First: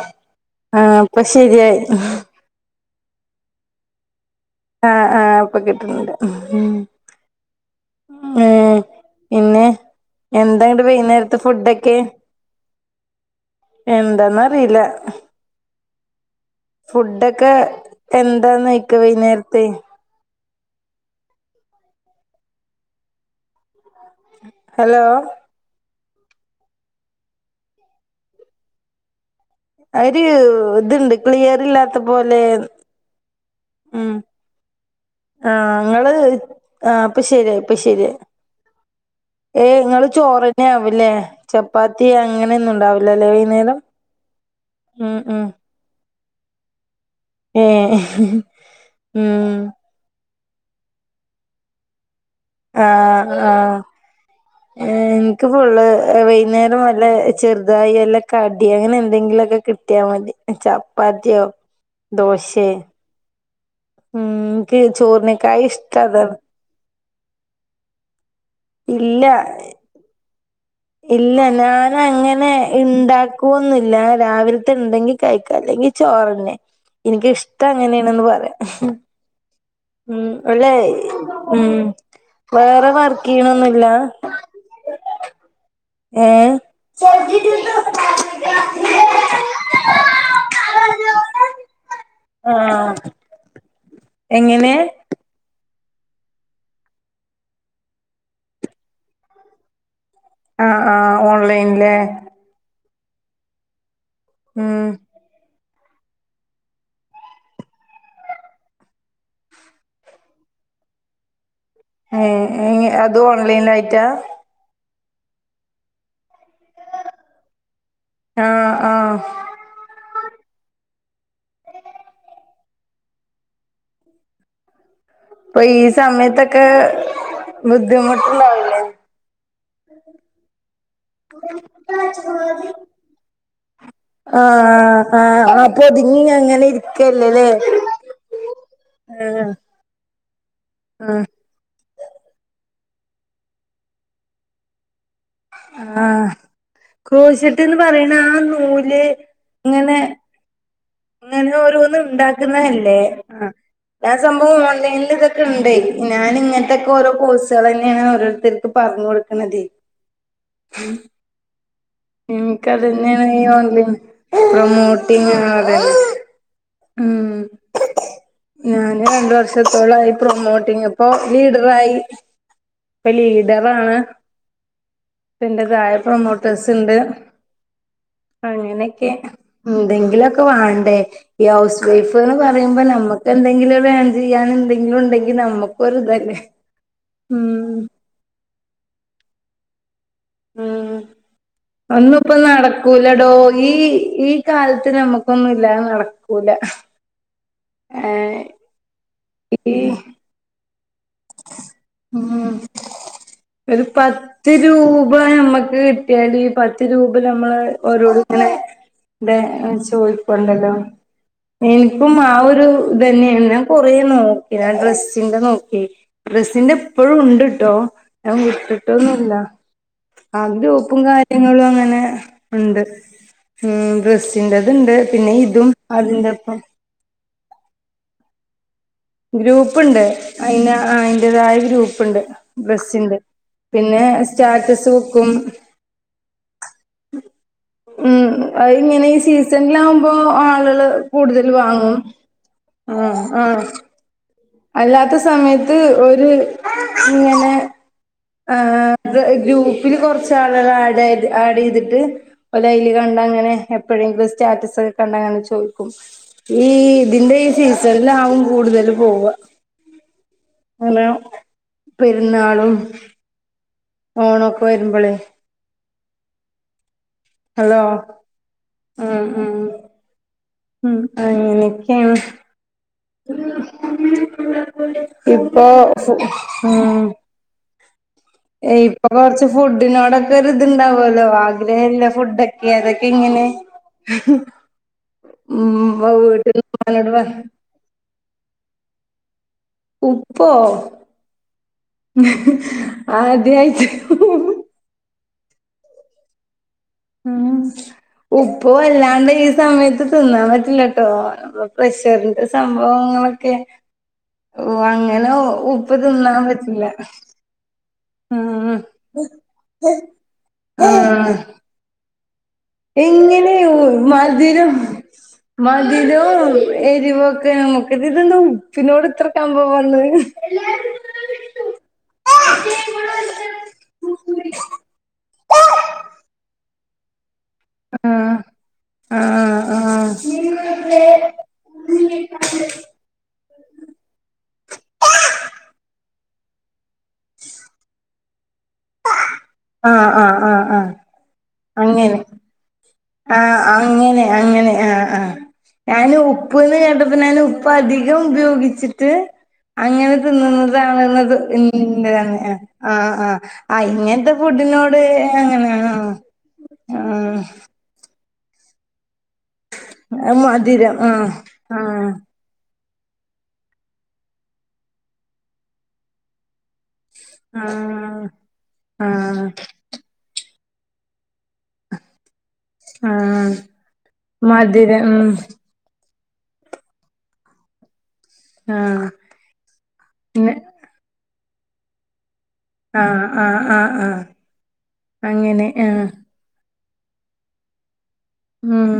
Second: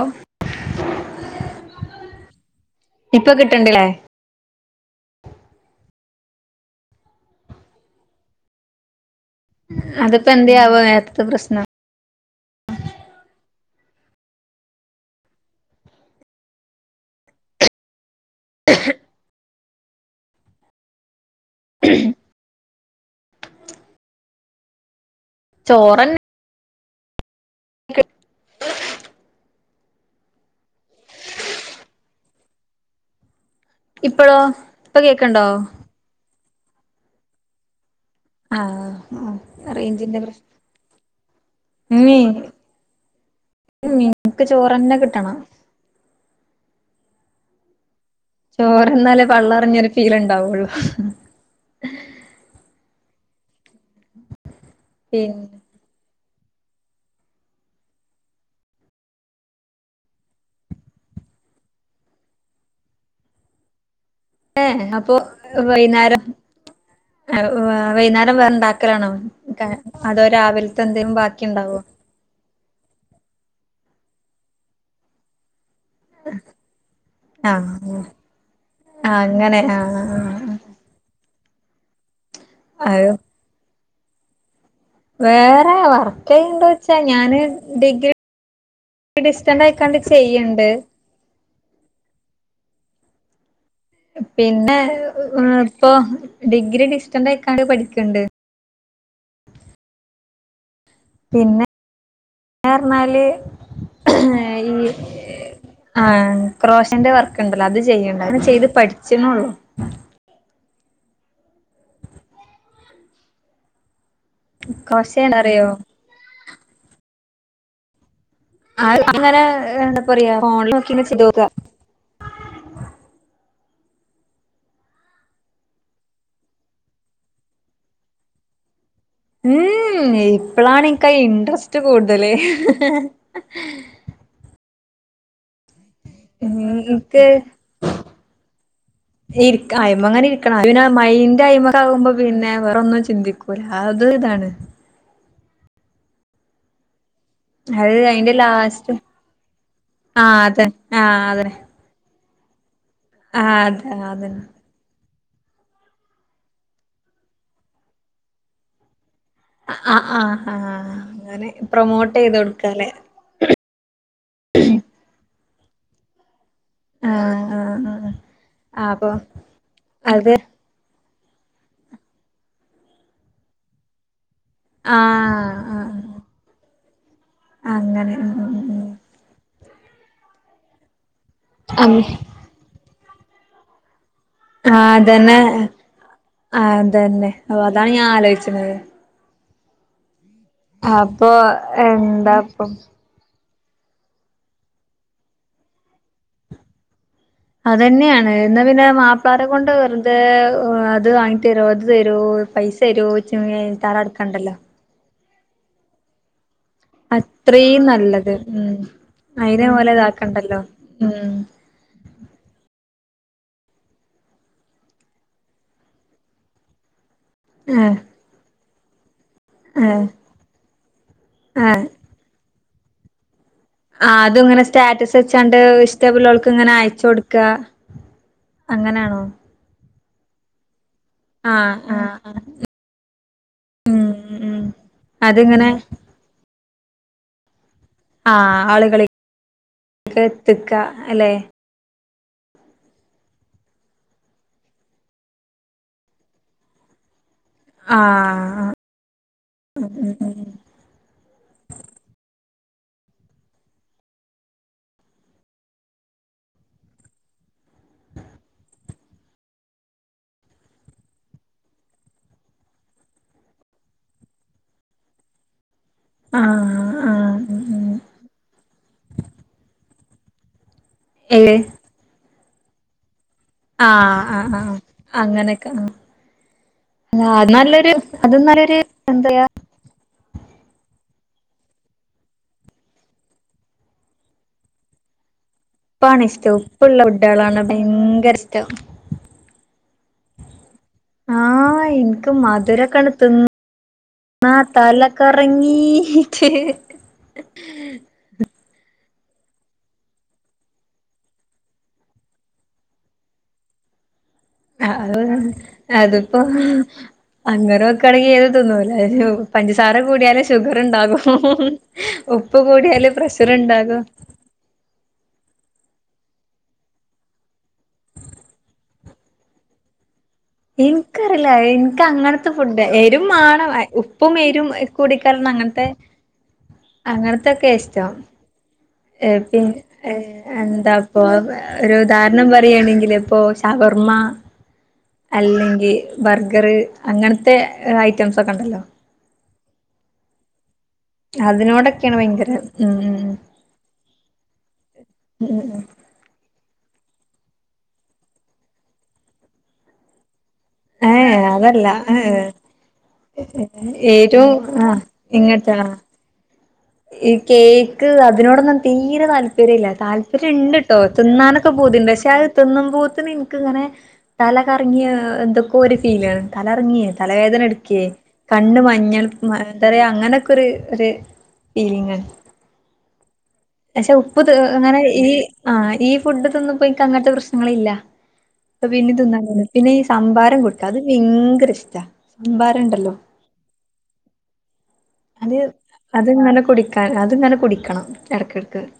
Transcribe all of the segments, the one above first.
ഓ ആഹ് പ്പ ശെര്യായി ഹ്. ഇപ്പ കിട്ടിണ്ട് ലേ ആഹ് ആഹ് അപ്പൊ കിട്ടുണ് ണ്ട് മ് ഏഹ് പിന്നെ അതിപ്പോ എന്താ എന്ത്യാവോ നേരത്തെ വൈന്നേരത്തെ പ്രശ്നം ഫുഡൊക്കെ. എന്താന്നറീല്ല. ഫുഡൊക്കെ എന്താ നോയ്ക്ക വൈകുന്നേരത്ത് [inaudible] ഹലോ ചോറന്നെ [inaudible] ഒരു ഇത്ണ്ട് ക്ലിയർ ഇല്ലാത്ത പോലെ ഉം ഇപ്പഴോ ഇപ്പൊ കേക്കണ്ടോ ആഹ് അങ്ങള് ആഹ് അപ്പ ശരി അപ്പൊ ശരി ആഹ് ഏയ് നിങ്ങള് റേഞ്ചിന്റെ പ്രശ്നം ചോറന്നെ ആവില്ലേ ചപ്പാത്തി ഉമ്മി അങ്ങനെയൊന്നും ഇണ്ടാവില്ലല്ലെ വൈകുന്നേരം ക്ക് ചോറന്നെ ഉം കിട്ടണം. ഉം ഏഹ് ചോറുണ്ണാലേ ഉം പള്ളെറിഞ്ഞൊരു ഫീലുണ്ടാവുള്ളു ആഹ് ആഹ് എൻക്ക് പിന്നെ ഫുള്ള് വൈന്നേരം അല്ല ചെറുതായി അല്ല കടി അങ്ങനെ എന്തെങ്കിലുക്കെ കിട്ടിയാ മതി ചപ്പാത്തിയോ ദോശേ ഉം എൻക്ക് ചോർനേക്കായിഷ്ട അതാണ് വൈകുന്നേരം വേറെണ്ടാക്കലാണോ ഇല്ല അതോ രാവില് ഇല്ല ഞാൻ അങ്ങനെ ഇണ്ടാക്കുവൊന്നില്ല രാവിലത്തെ ഇണ്ടെങ്കി കഴിക്ക അല്ലെങ്കി ചോറന്നെ ഇനിക്കിഷ്ടാ ആഹ് അങ്ങനെണെന്ന് പറയാ ആഹ് അങ്ങനെ ആഹ് ഉം ആഹ് അല്ലെ ഉം വേറെ അത് വർക്ക് ചെയ്യണൊന്നുല്ല വേറെ വർക്കായിണ്ടോ ച്ചാ ഞാന് ഡിഗ്രി ഡിസ്റ്റൻ്റായിക്കാണ്ട് ചെയ്യിണ്ട് ആഹ് എങ്ങനെ പിന്നെ ഇപ്പൊ ഡിഗ്രി ഡിസ്റ്റന്റ് ആക്കാണ്ട് പഠിക്കണ്ട് ആഹ് ആഹ് ഓൺലൈൻലേ റഞ്ഞാല് ഉം ഈ ആഹ് ക്രോഷന്റെ വർക്ക്ണ്ടല്ലോ അത് ചെയ്യണ്ട അത് ചെയ്ത് പഠിച്ച്ന്നെള്ളു ഉം ഇനി അതും ഓൺലൈനായിടാ [unintelligible] അറിയോ ആഹ് അങ്ങനെ എന്താ പറയാ ഫോണിൽ നോക്കി ചെയ്തോക്കാ ഇപ്പൊ ഈ സമയത്തൊക്കെ ബുദ്ധിമുട്ട ഉം ഇപ്പളാണ് എനിക്കയി ഇൻട്രസ്റ്റ് കൂടുതല് ആഹ് ആഹ് ആപ്പോ ഒതുങ്ങി അങ്ങനെ ഇൻക്ക് ഇരിക്കല്ലല്ലേ ഇരിക അയിമേങ്ങനെ ഇരിക്കണം പിന്നെ ആഹ് മൈൻഡ് അയി കുമ്പോ പിന്നെ വേറൊന്നും ചിന്തിക്കൂല്ല അത് ഇതാണ് ആഹ് ക്രോശിട്ട്ന്ന് അത് പറയണ അയിന്റെ ആഹ് നൂല് ഇങ്ങനെ ആ അതെ ആഹ് അങ്ങനെ ഓരോന്നും ഇണ്ടാക്ക്ന്നല്ലേ ആഹ് ആ അതന്നെ സംഭവം ഓൺലൈനില് ഇവിടുണ്ട് ഞാന് ഇങ്ങനത്തെക്കെ ഓരോ കോഴ്സുകള് തന്നാണ് ഓരോരുത്തർക്ക് പറഞ്ഞ് കൊടുക്കുന്ന ആഹ് ആഹ് ആഹ് അങ്ങനെ പ്രൊമോ ഇനിക്ക് അതന്നെയാണ് ഈ ഓൺലൈൻ പ്രൊമോട്ടിങ് അതെ ആഹ് ഉം ആഹ് ആഹ് ആഹ് ഞാന് അപ്പൊ രണ്ട വർഷത്തോളായി അത് പ്രൊമോട്ടിങ് ഇപ്പോ ലീഡറായി ഇപ്പൊ ലീഡറാണ് ആഹ് എന്റെ തായ ആഹ് പ്രൊമോട്ടേഴ്സ് ഇണ്ട് അങ്ങനെ ഉം ഉം ഉം അങ്ങനെക്കെ എന്തെങ്കിലുക്കെ വാടെ ഈ ഹൗസ് അം വൈഫ് എന്ന് പറയുമ്പോ നമുക്ക് എന്തെങ്കിലും വേണ്ട ഇത് ചെയ്യാൻ ആഹ് എന്തെങ്കിലും ഉണ്ടെങ്കി അതന്നെ നമുക്കൊരു ഇതല്ലേ ആഹ് അതന്നെ ഓഹ് അതാണ് ഞാൻ ആലോചിച്ചുന്നത് അപ്പൊ എന്താപ്പൊ ല്ലടോ ഈ ഈ കാലത്ത് നമ്മുക്കൊന്നും ഇല്ലാതെ നടക്കൂല ഏ അതെന്നെയാണ് ന്നാ പിന്നെ മാപ്പിളാരെ കൊണ്ട് ഈ വെറുതെ അത് വാങ്ങി അത് തരോ ഇത് തരോ ഉം പൈസ തരോ ച്ച് ഒരു പത്ത് വൈതാലെടക്കാണ്ടല്ലോ [unintelligible] നമ്മക്ക് കിട്ടിയാല് പ രൂപ നമ്മള് അത്രയും നല്ലത് ഓരോട്ങ്ങനെ ഉം അയിനെ [unintelligible] പോലെ ഇതാക്കണ്ടല്ലോ ചോയ്ക്കല്ലല്ലോ ഉം എനിക്കും ആ ഒരു ഇതെന്നെയാണ് ഞാൻ കൊറെ നോക്കി ഡ്രെസ്സിന്റെ നോക്കി ഡ്രസ്സിന്റെ ഇപ്പഴും ഉണ്ട്ട്ടോ ഞാൻ വിട്ടിട്ടോന്നുല്ല ഏ ആ ഗ്രൂപ്പും കാര്യങ്ങളും അങ്ങനെ ഉണ്ട് ഉം ആ അതു ഇങ്ങനെ ഡ്രസ്സിന്റെത്ണ്ട് സ്റ്റാറ്റസ് പിന്നെ വെച്ചാണ്ട് ഇതും ഇഷ്ട ഉള്ളോർക്ക് അതിന്റെപ്പം ഇങ്ങനെ അയച്ച കൊടു ക്ക അങ്ങനെയാണോ ഗ്രൂപ്പുണ്ട് അയിന ആയി അതിൻ്റേതായ ആഹ് ആഹ് ഗ്രൂപ്പുണ്ട് ആഹ് ഡ്രസ്സിൻ്റെ പിന്നെ ഉം ഉം സ്റ്റാറ്റസ് വക്കും അതിങ്ങനെ ഉം [inaudible] ഉം ആഹ് അത് ഇങ്ങനെ ഈ ആളുകളിലേക്ക് സീസണിലാകുമ്പോ എത്തിക്ക ആളുകള് അല്ലെ കൂടുതൽ വാങ്ങും ഉം അ അല്ലാത്ത സമയത്ത് ഒരു ഇങ്ങനെ ആ ആ ഗ്രൂപ്പില് കുറച്ച് ആളുകളെ ആഡ ആഡ് ചെയ്തിട്ട് ഓല് അയില് കണ്ട അങ്ങനെ എപ്പോഴെങ്കിലും സ്റ്റാറ്റസ് ഒക്കെ കണ്ട അങ്ങനെ ചോദിക്കും. ഈ ഇതിന്റെ ഈ സീസണിലാവും കൂടുതൽ പോവ. അങ്ങനെ പെരുന്നാളും ഓണൊക്കെ വരുമ്പളേ ആ ആ ഹലോ ഉ ഉ ഉം ഏ അങ്ങനൊക്കെയാണ്. ഉ ആഹ് ആഹ് ആഹ് [inaudible] ഇപ്പൊ അങ്ങനെയൊക്കെ ആഹ് ആ അത് നല്ലൊരു അത് നല്ലൊരു ഇപ്പൊ എന്താ കൊറച്ച് ഫുഡിനോടൊക്കെ ഒരു ഇതുണ്ടാവുമല്ലോ ആഗ്രഹള്ള ഫുഡക്കെ അതൊക്കെ ഇങ്ങനെ [inaudible] ഉം ഉപ്പാണ് ഇഷ്ടം വീട്ടിൽ ഉപ്പുള്ള ഉമ്മാനോട് പറ ഫുഡുകളാണ് ഭയങ്കര ഇഷ്ടം ഉപ്പോ ആഹ് എനിക്ക് ആദ്യയിട്ട് [unintelligible] തലക്കറങ്ങിട്ട് ഉം ഉപ്പു വല്ലാണ്ട് ഈ സമയത്ത് തിന്നാൻ പറ്റില്ല ട്ടോ അപ്പ പ്രഷറിന്റെ സംഭവങ്ങളൊക്കെ ഓ അ [unintelligible] അങ്ങനെ ഉപ്പ് തിന്നാൻ അതിപ്പം പറ്റില്ല അങ്ങനെ നോക്കാണെങ്കി ഏത് ഉം തിന്നൂലാലോ പഞ്ചസാര കൂടിയാല് ഷുഗറുണ്ടാകും [unintelligible] ഉപ്പുകൂടി എങ്ങനെയ മധുരം മധുരോം എരിവോക്കെ നമുക്കത് ഇതെന്താ ഉപ്പിനോട് ഇത്ര കമ്പം വന്നത് ഇന്ക്കറില്ല എനിക്ക് അങ്ങനത്തെ ഫുഡ് എരും വേണം ഉപ്പും എരും കൂടിക്കലർന്ന അങ്ങനത്തെ ആ അങ്ങനത്തൊക്കെ ഇഷ്ടം ഏ ആഹ് പിന്ന ആഹ് ഏ എന്താപ്പൊ ഒരു ഉദാഹരണം പറയയാണെങ്കിൽ പ്പൊ ഷവർമ്മ അല്ലെങ്കിൽ ബർഗർ അങ്ങനത്തെ ഐറ്റംസ് ഒക്കെ ഉണ്ടല്ലോ ആ ആ ആ ആ അതിനോടൊക്കെയാണ് ഭയങ്കര ഉം ആ അങ്ങനെ അങ്ങനെ ആ ആ ഉം ഞാൻ ഉപ്പ് ഉപ്പന്ന് കേട്ടപ്പോ ഞാൻ ഉപ്പ് അധികം ഉപയോഗിച്ചിട്ട് അങ്ങനെ ഏ തിന്നുന്നതണെന്നത് അതല്ല [unintelligible] എ ആ ആ ആ ഏ ഇങ്ങനത്തെ ഏറ്റവും ആ ഫുഡിനോട് അങ്ങനെ ഇങ്ങോട്ട് അ ആ ഈ കേക്ക് അതിനോടൊന്നും തീരെ താല്പര്യ ഇല്ല. അത് താല്പര്യം ണ്ട് മധുരം ട്ടോ ആഹ് തിന്നാനൊക്കെ പൂതിണ്ട് ആഹ് പക്ഷെ അഹ് തിന്നുമ്പോത്ത് ന് ഇന്ക്ക് ഇങ്ങനെ തലകറങ്ങിയ എന്തൊക്കോ ഒരു ഫീലണ് തലറങ്ങിയെ തലവേദന എടുക്കേ ആഹ് കണ്ണ് മഞ്ഞൾ പ്പ് ആഹ് മാ എന്താ റയ അങ്ങനെയൊക്കെര് ഒര് ഫീലിംഗണ് ആഹ് പക്ഷെ ഉപ്പ് തീ അങ്ങനെ മധുരം ഈ ഉം ആഹ് ഈ ഫുഡ് തിന്നുബോ ഇൻക്ക് അങ്ങന് ത്തെ പ്രശ്നങ്ങള് ഇല്ല അപ്പൊ ആഹ് പിന്നെ തിന്നാൻ തോന്നും പിന്നെ ഈ പിന്നെ സംമ്പാരം കൂട്ടാൻ അത് ഭയങ്കര ഇഷ്ട സംഭാരം ഉണ്ടല്ലോ ആഹ് ആഹ് ആഹ്ആഹ്അങ്ങനെ ആഹ് അത്ങ്ങനെ കുടിക്കാൻ അത്ങ്ങനെ കുടിക്കണം ഇടക്കിടക്ക് ഉം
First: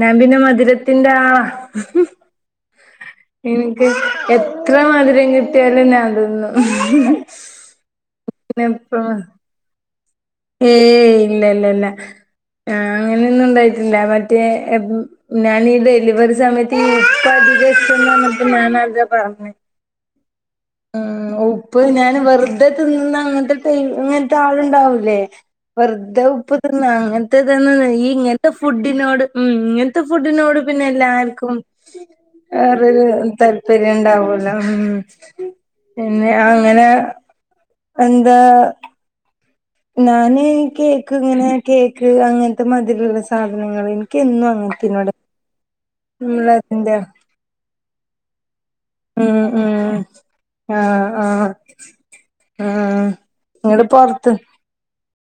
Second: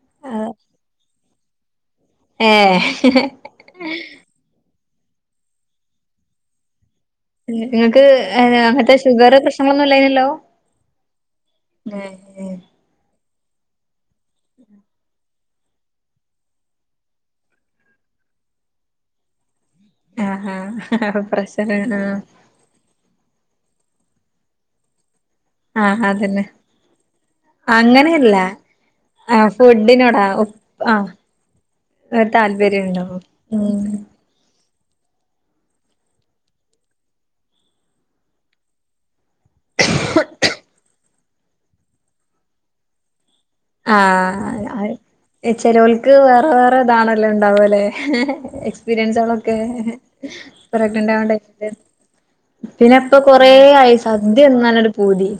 ഞാൻ പിന്നെ മധുരത്തിന്റെ ആ ഏഹ് ഇന്ക്ക് എത്ര മധുരം കിട്ടിയാലും ഞാ തിന്നും ഇങ്ങൾക്ക് അങ്ങന് എപ്പ ത്തെ ഷുഗർ പ്രശ്നങ്ങളൊന്നും ഇല്ലേയ്ന്നല്ലോ ഏയ് ഇല്ല ഇല്ല ഇല്ല അങ്ങനെയൊന്നും ണ്ടായിട്ടില്ല മറ്റേ ഞാന് ഈ ഡലിവറി സമയത്ത് ഈ ഉപ്പതികം ഇഷ്ട്ടം ന്ന്പറഞ്ഞപ്പോ ഞാന അതാ പറഞ്ഞ ആഹ് ഹാ ആപ്രഷർണ് ആഹ് ത്തേ തിന്ന് അങ്ങന് ത്തെ ത്തെ ഇങ്ങന് ത്തെ ആള്ണ്ടാവൂല്ലേ ആഹ് വെറുതെ അതന്നെ ഉപ്പ് തിന്ന അങ്ങന് ത്തെതന്ന അങ്ങനെയല്ല ഇങ്ങന് ത്തെ ഫുഡിനോട് ഉ ആഹ് ഇങ്ങന് ത്തെ ഫുഡിനോടാ ഫുഡിനോട് പിന്നെ ആഹ് എല്ലാർക്കും താല്പര്യണ്ടോ വേറരു ഉം താല്പര്യം ഉണ്ടാവല്ലോ ഉം പിന്നെ അങ്ങനെ എന്താ ഞാന് കേക്ക് ഇങ്ങനെ കേക്ക് അങ്ങന് ത്തെ മതിരിള്ള സാ സാധനങ്ങള് ഇന്ക്ക് എന്നും അങ്ങന് ത്തിനോട് ഏഹ് ചെലോക്ക് വേറെ വേറെ ഇതാണല്ലോ ഇണ്ടാവലെ ഉം എസ്പിരിയൻസലോകെ ഉം ആഹ് പ്രഗ്നന്റ് ആയോണ്ട് ആഹ് സ്പൻ സ് പിന്നെ ആഹ് ഇപ്പൊ ഇങ്ങട് കൊറെയായി പൊറത്ത് സദ്യ തിന്നാന് ഒരു പൂതി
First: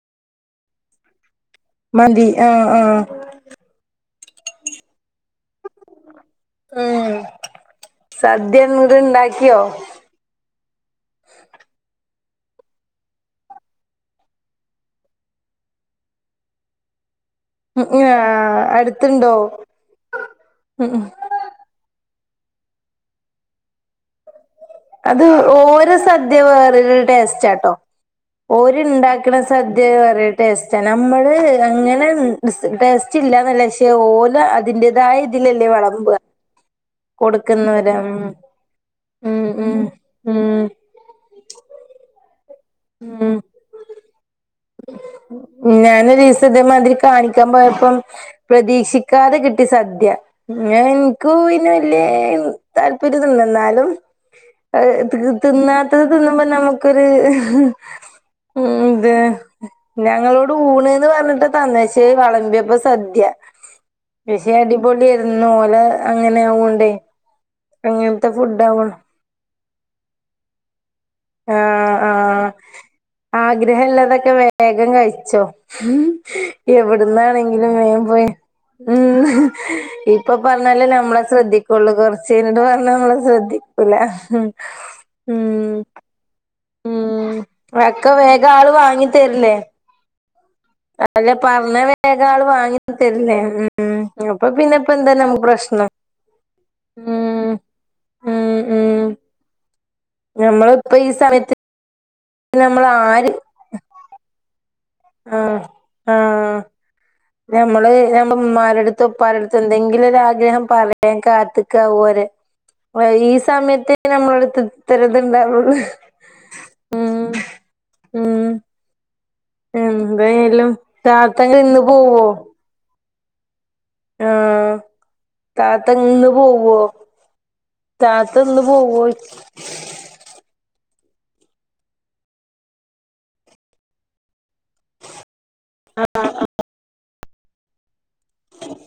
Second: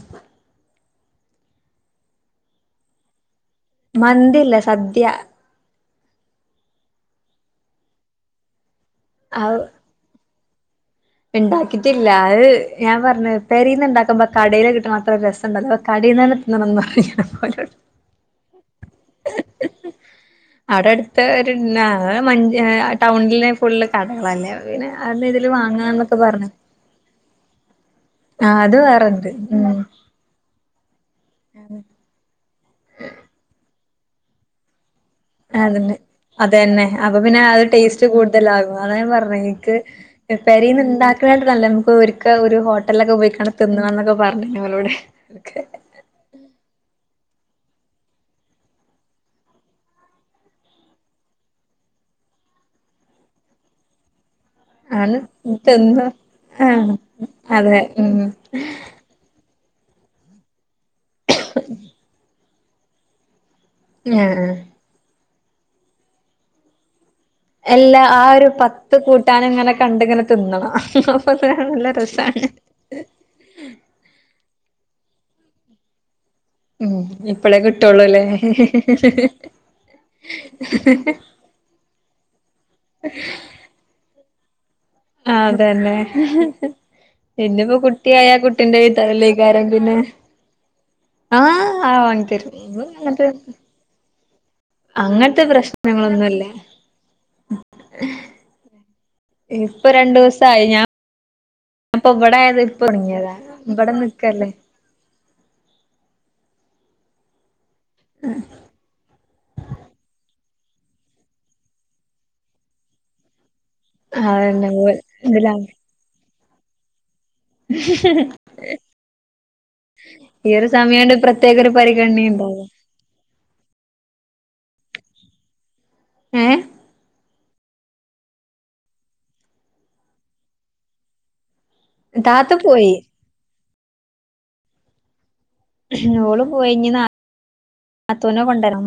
മന്തി ആഹ്ആഹ് മന്തി യല്ല സദ്യ ഏഹ് സദ്യ ഇത് ഇണ്ടാക്കിയോ ഇണ്ടാക്കിട്ടില്ല അഹ് ഞാൻ പറഞ്ഞ് പെരിന്ന് ഇണ്ടാക്കുമ്പം കടേല് കിട്ട്ണ ത്ര രസംണ്ടാവൂല അപ്പൊ കടേന്ന് ന്നെ [unintelligible] ഉം യാ അടുത്ത് ണ്ടോ ഉം ഉം പിന്നെ ഇവടെ മൻ ഹേ ടൗണ് ല് ഫുള്ള് കടകളല്ലേ പ്പം പിന്നെ അതില് വാങ്ങ രെ സദ്യ വേറെര് ടേസ്റ്റ് ആ ട്ടോ ആ അത് ഓര് ണ്ടാ വേറെണ്ട് ക്ണ സ ഉം ഇത് ഒരേ ടേസ്റ്റ് നമ്മള് അങ്ങനെ ടേസ്റ്റ് ഇല്ലന്നല്ല പക്ഷേ ഓല് അതിന്റേതായ ഇതിലല്ലേ അത് ണ്ട് വെളമ്പുക അതെന്നെ അപ്പൊ പിന്നെ അത് കൊടുക്കുന്നവര് ടേസ്റ്റ് കൂടുതലാകും അതാ ഞാ പറഞ്ഞ ഉം എനിക്ക് ഉം ഉം പെരിന്ന് ഉം ഉണ്ടാക്കണായിട്ട് നല്ല നമുക്ക് ഒരുക്ക ഒരു ഹോട്ടലൊക്കെ പോയിക്കാട് തിന്നാന്നൊക്കെ പറ്ഞ്ഞ് ഞങ്ങളോട് ഞാനരീസം ഇതേമാതിരി കാണിക്കാൻ പോയപ്പം പ്രതീക്ഷിക്കാതെ കിട്ടി സദ്യ ഞാൻ ഇന്ക്ക് പിന്നെ വല്യ താല്പര്യന്നുല്ല ന്നാലും ആണ് അഹ് തിന്നാത്തത് തിന്ന് തിന്നുമ്പോ ആ നമുക്കൊരു ഉം ഇത് ഞങ്ങളോട് ഊണ് പറഞ്ഞിട്ട് തന്ന ക്ഷേ വളമ്പിയപ്പോ സദ്യ ആഹ് ക്ഷേ ആഹ് അ പൊളിര്ന്ന് ഓലെ അങ്ങനെയ ആവണ്ടേ എല്ലാ ആ ഒരു പത്ത് കൂ ട്ടാന് ങ്ങനെ കണ്ട്ങ്ങനെ തിന്നണം അപ്പൊ നല്ല രസാണ് ആഗ്രഹല്ലാതൊക്കെ വേഗം കഴിച്ചോ ഉം ഇപ്പളേ എവിടുന്നാണെങ്കിലും വേഗം കിട്ടുള്ളൂല്ലേ പോയി ഉം ഇപ്പൊ പറഞ്ഞല് നമ്മളെ ശ്രദ്ധി പൊള്ള് കൊറച്ച് യ്ഞ്ഞിട്ട് പറഞ്ഞ നമ്മള് ശ്രദ്ധിക്കൂല ആഹ് ഉം അതന്നെ എന്നന്നിപ്പോ ഒക്കെ കുട്ടിയായ വേഗം ആള് കുട്ടിൻ്റെ [unintelligible] വാങ്ങി തരില്ലേ തല്ലകാരം പിന്ന അല്ല ആഹ് പറഞ്ഞ ആ് വേഗം ആള് വങ്തരു വാങ്ങി തരില്ലേ [unintelligible] ഉം അപ്പൊ പിന്നെ ഇപ്പന്താ നമക്ക് പ്രശ്നം പ്രശ്നങ്ങളൊന്നുല്ല ഉ, ഉ, ഉ. ഇപ്പൊ രണ്ട് നമ്മള ഇപ്പ ഈ സമയത്ത് അപ്പൊ വ്ടെ നിപ്പ് നമ്മളാര് തൊടങ്ങിയതാ വിട നിക്കല്ലേ. ആഹ്, ആഹ് ഞമ്മള് ഞമ്മ ഉമ്മാരടുത്തും ഉപ്പാര ടുത്തും എന്തെങ്കിലും ഒരു ആഗ്രഹം പറ [unintelligible] കാത്തക്ക പോര് ഈ സമയത്ത് നമ്മള അതന്നെ ഇതിലാണ് അടുത്ത്ത്തരത്ണ്ടാവുള്ളൂ ഉം ഉം [unintelligible] ഈ ഒരു എന്തായാലും സമയണ്ട് താത്ത പ്രത്യേക ഒരു ഇന്ന് പോവോ പരിഗണനെണ്ടാവും. ആഹ് താതങ്ങ് ഏഹ് പോവോ? താത്തന്ന് പോവോയി താത്ത പോയി. ഓള് പോയിഞ്ഞി നാ ത്തൂനെ കൊണ്ടരാ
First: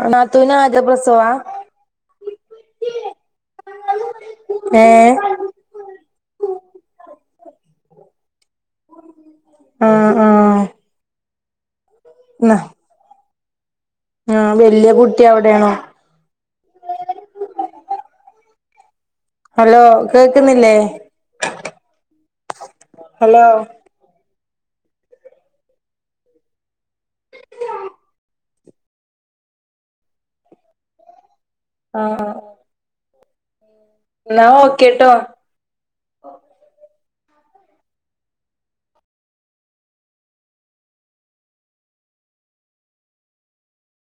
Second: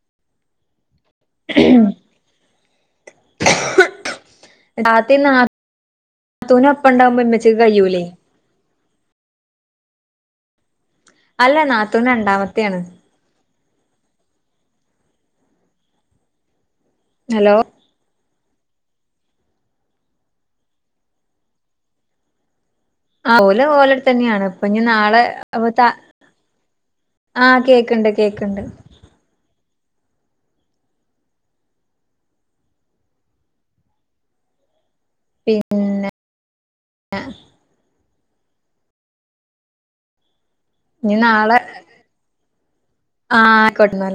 ആ നത്തുനെ ആദ്യ പ്രസവാ ഏഹ് ആദ്യം രാത് നത്തൂന അപ്പ ഉണ്ടാവകുമ്പോമച്ച്ക്ക് കഴൂലേ ആ, ആ അല്ല നാത്തൂൻ രണ്ടാമത്തെയാണ്. ആ വല്യ കുട്ടി അവിടെയാണോ? ഹലോ ഹലോ കേക്കുന്നില്ലേ? ആ ഹലോ ഓല് ഓലെട തന്നെയാണ് അപ്പൊ ഞ്ഞി നാളെ അപ്പൊ ത ആഹ് കേക്കുണ്ട്, കേക്കുണ്ട്. ആഹ. എന്ന ഓക്കേ കേട്ടോ പിന്നെ അഹ നീ നാളെ ആഹ കൊട്ടന്നല്ല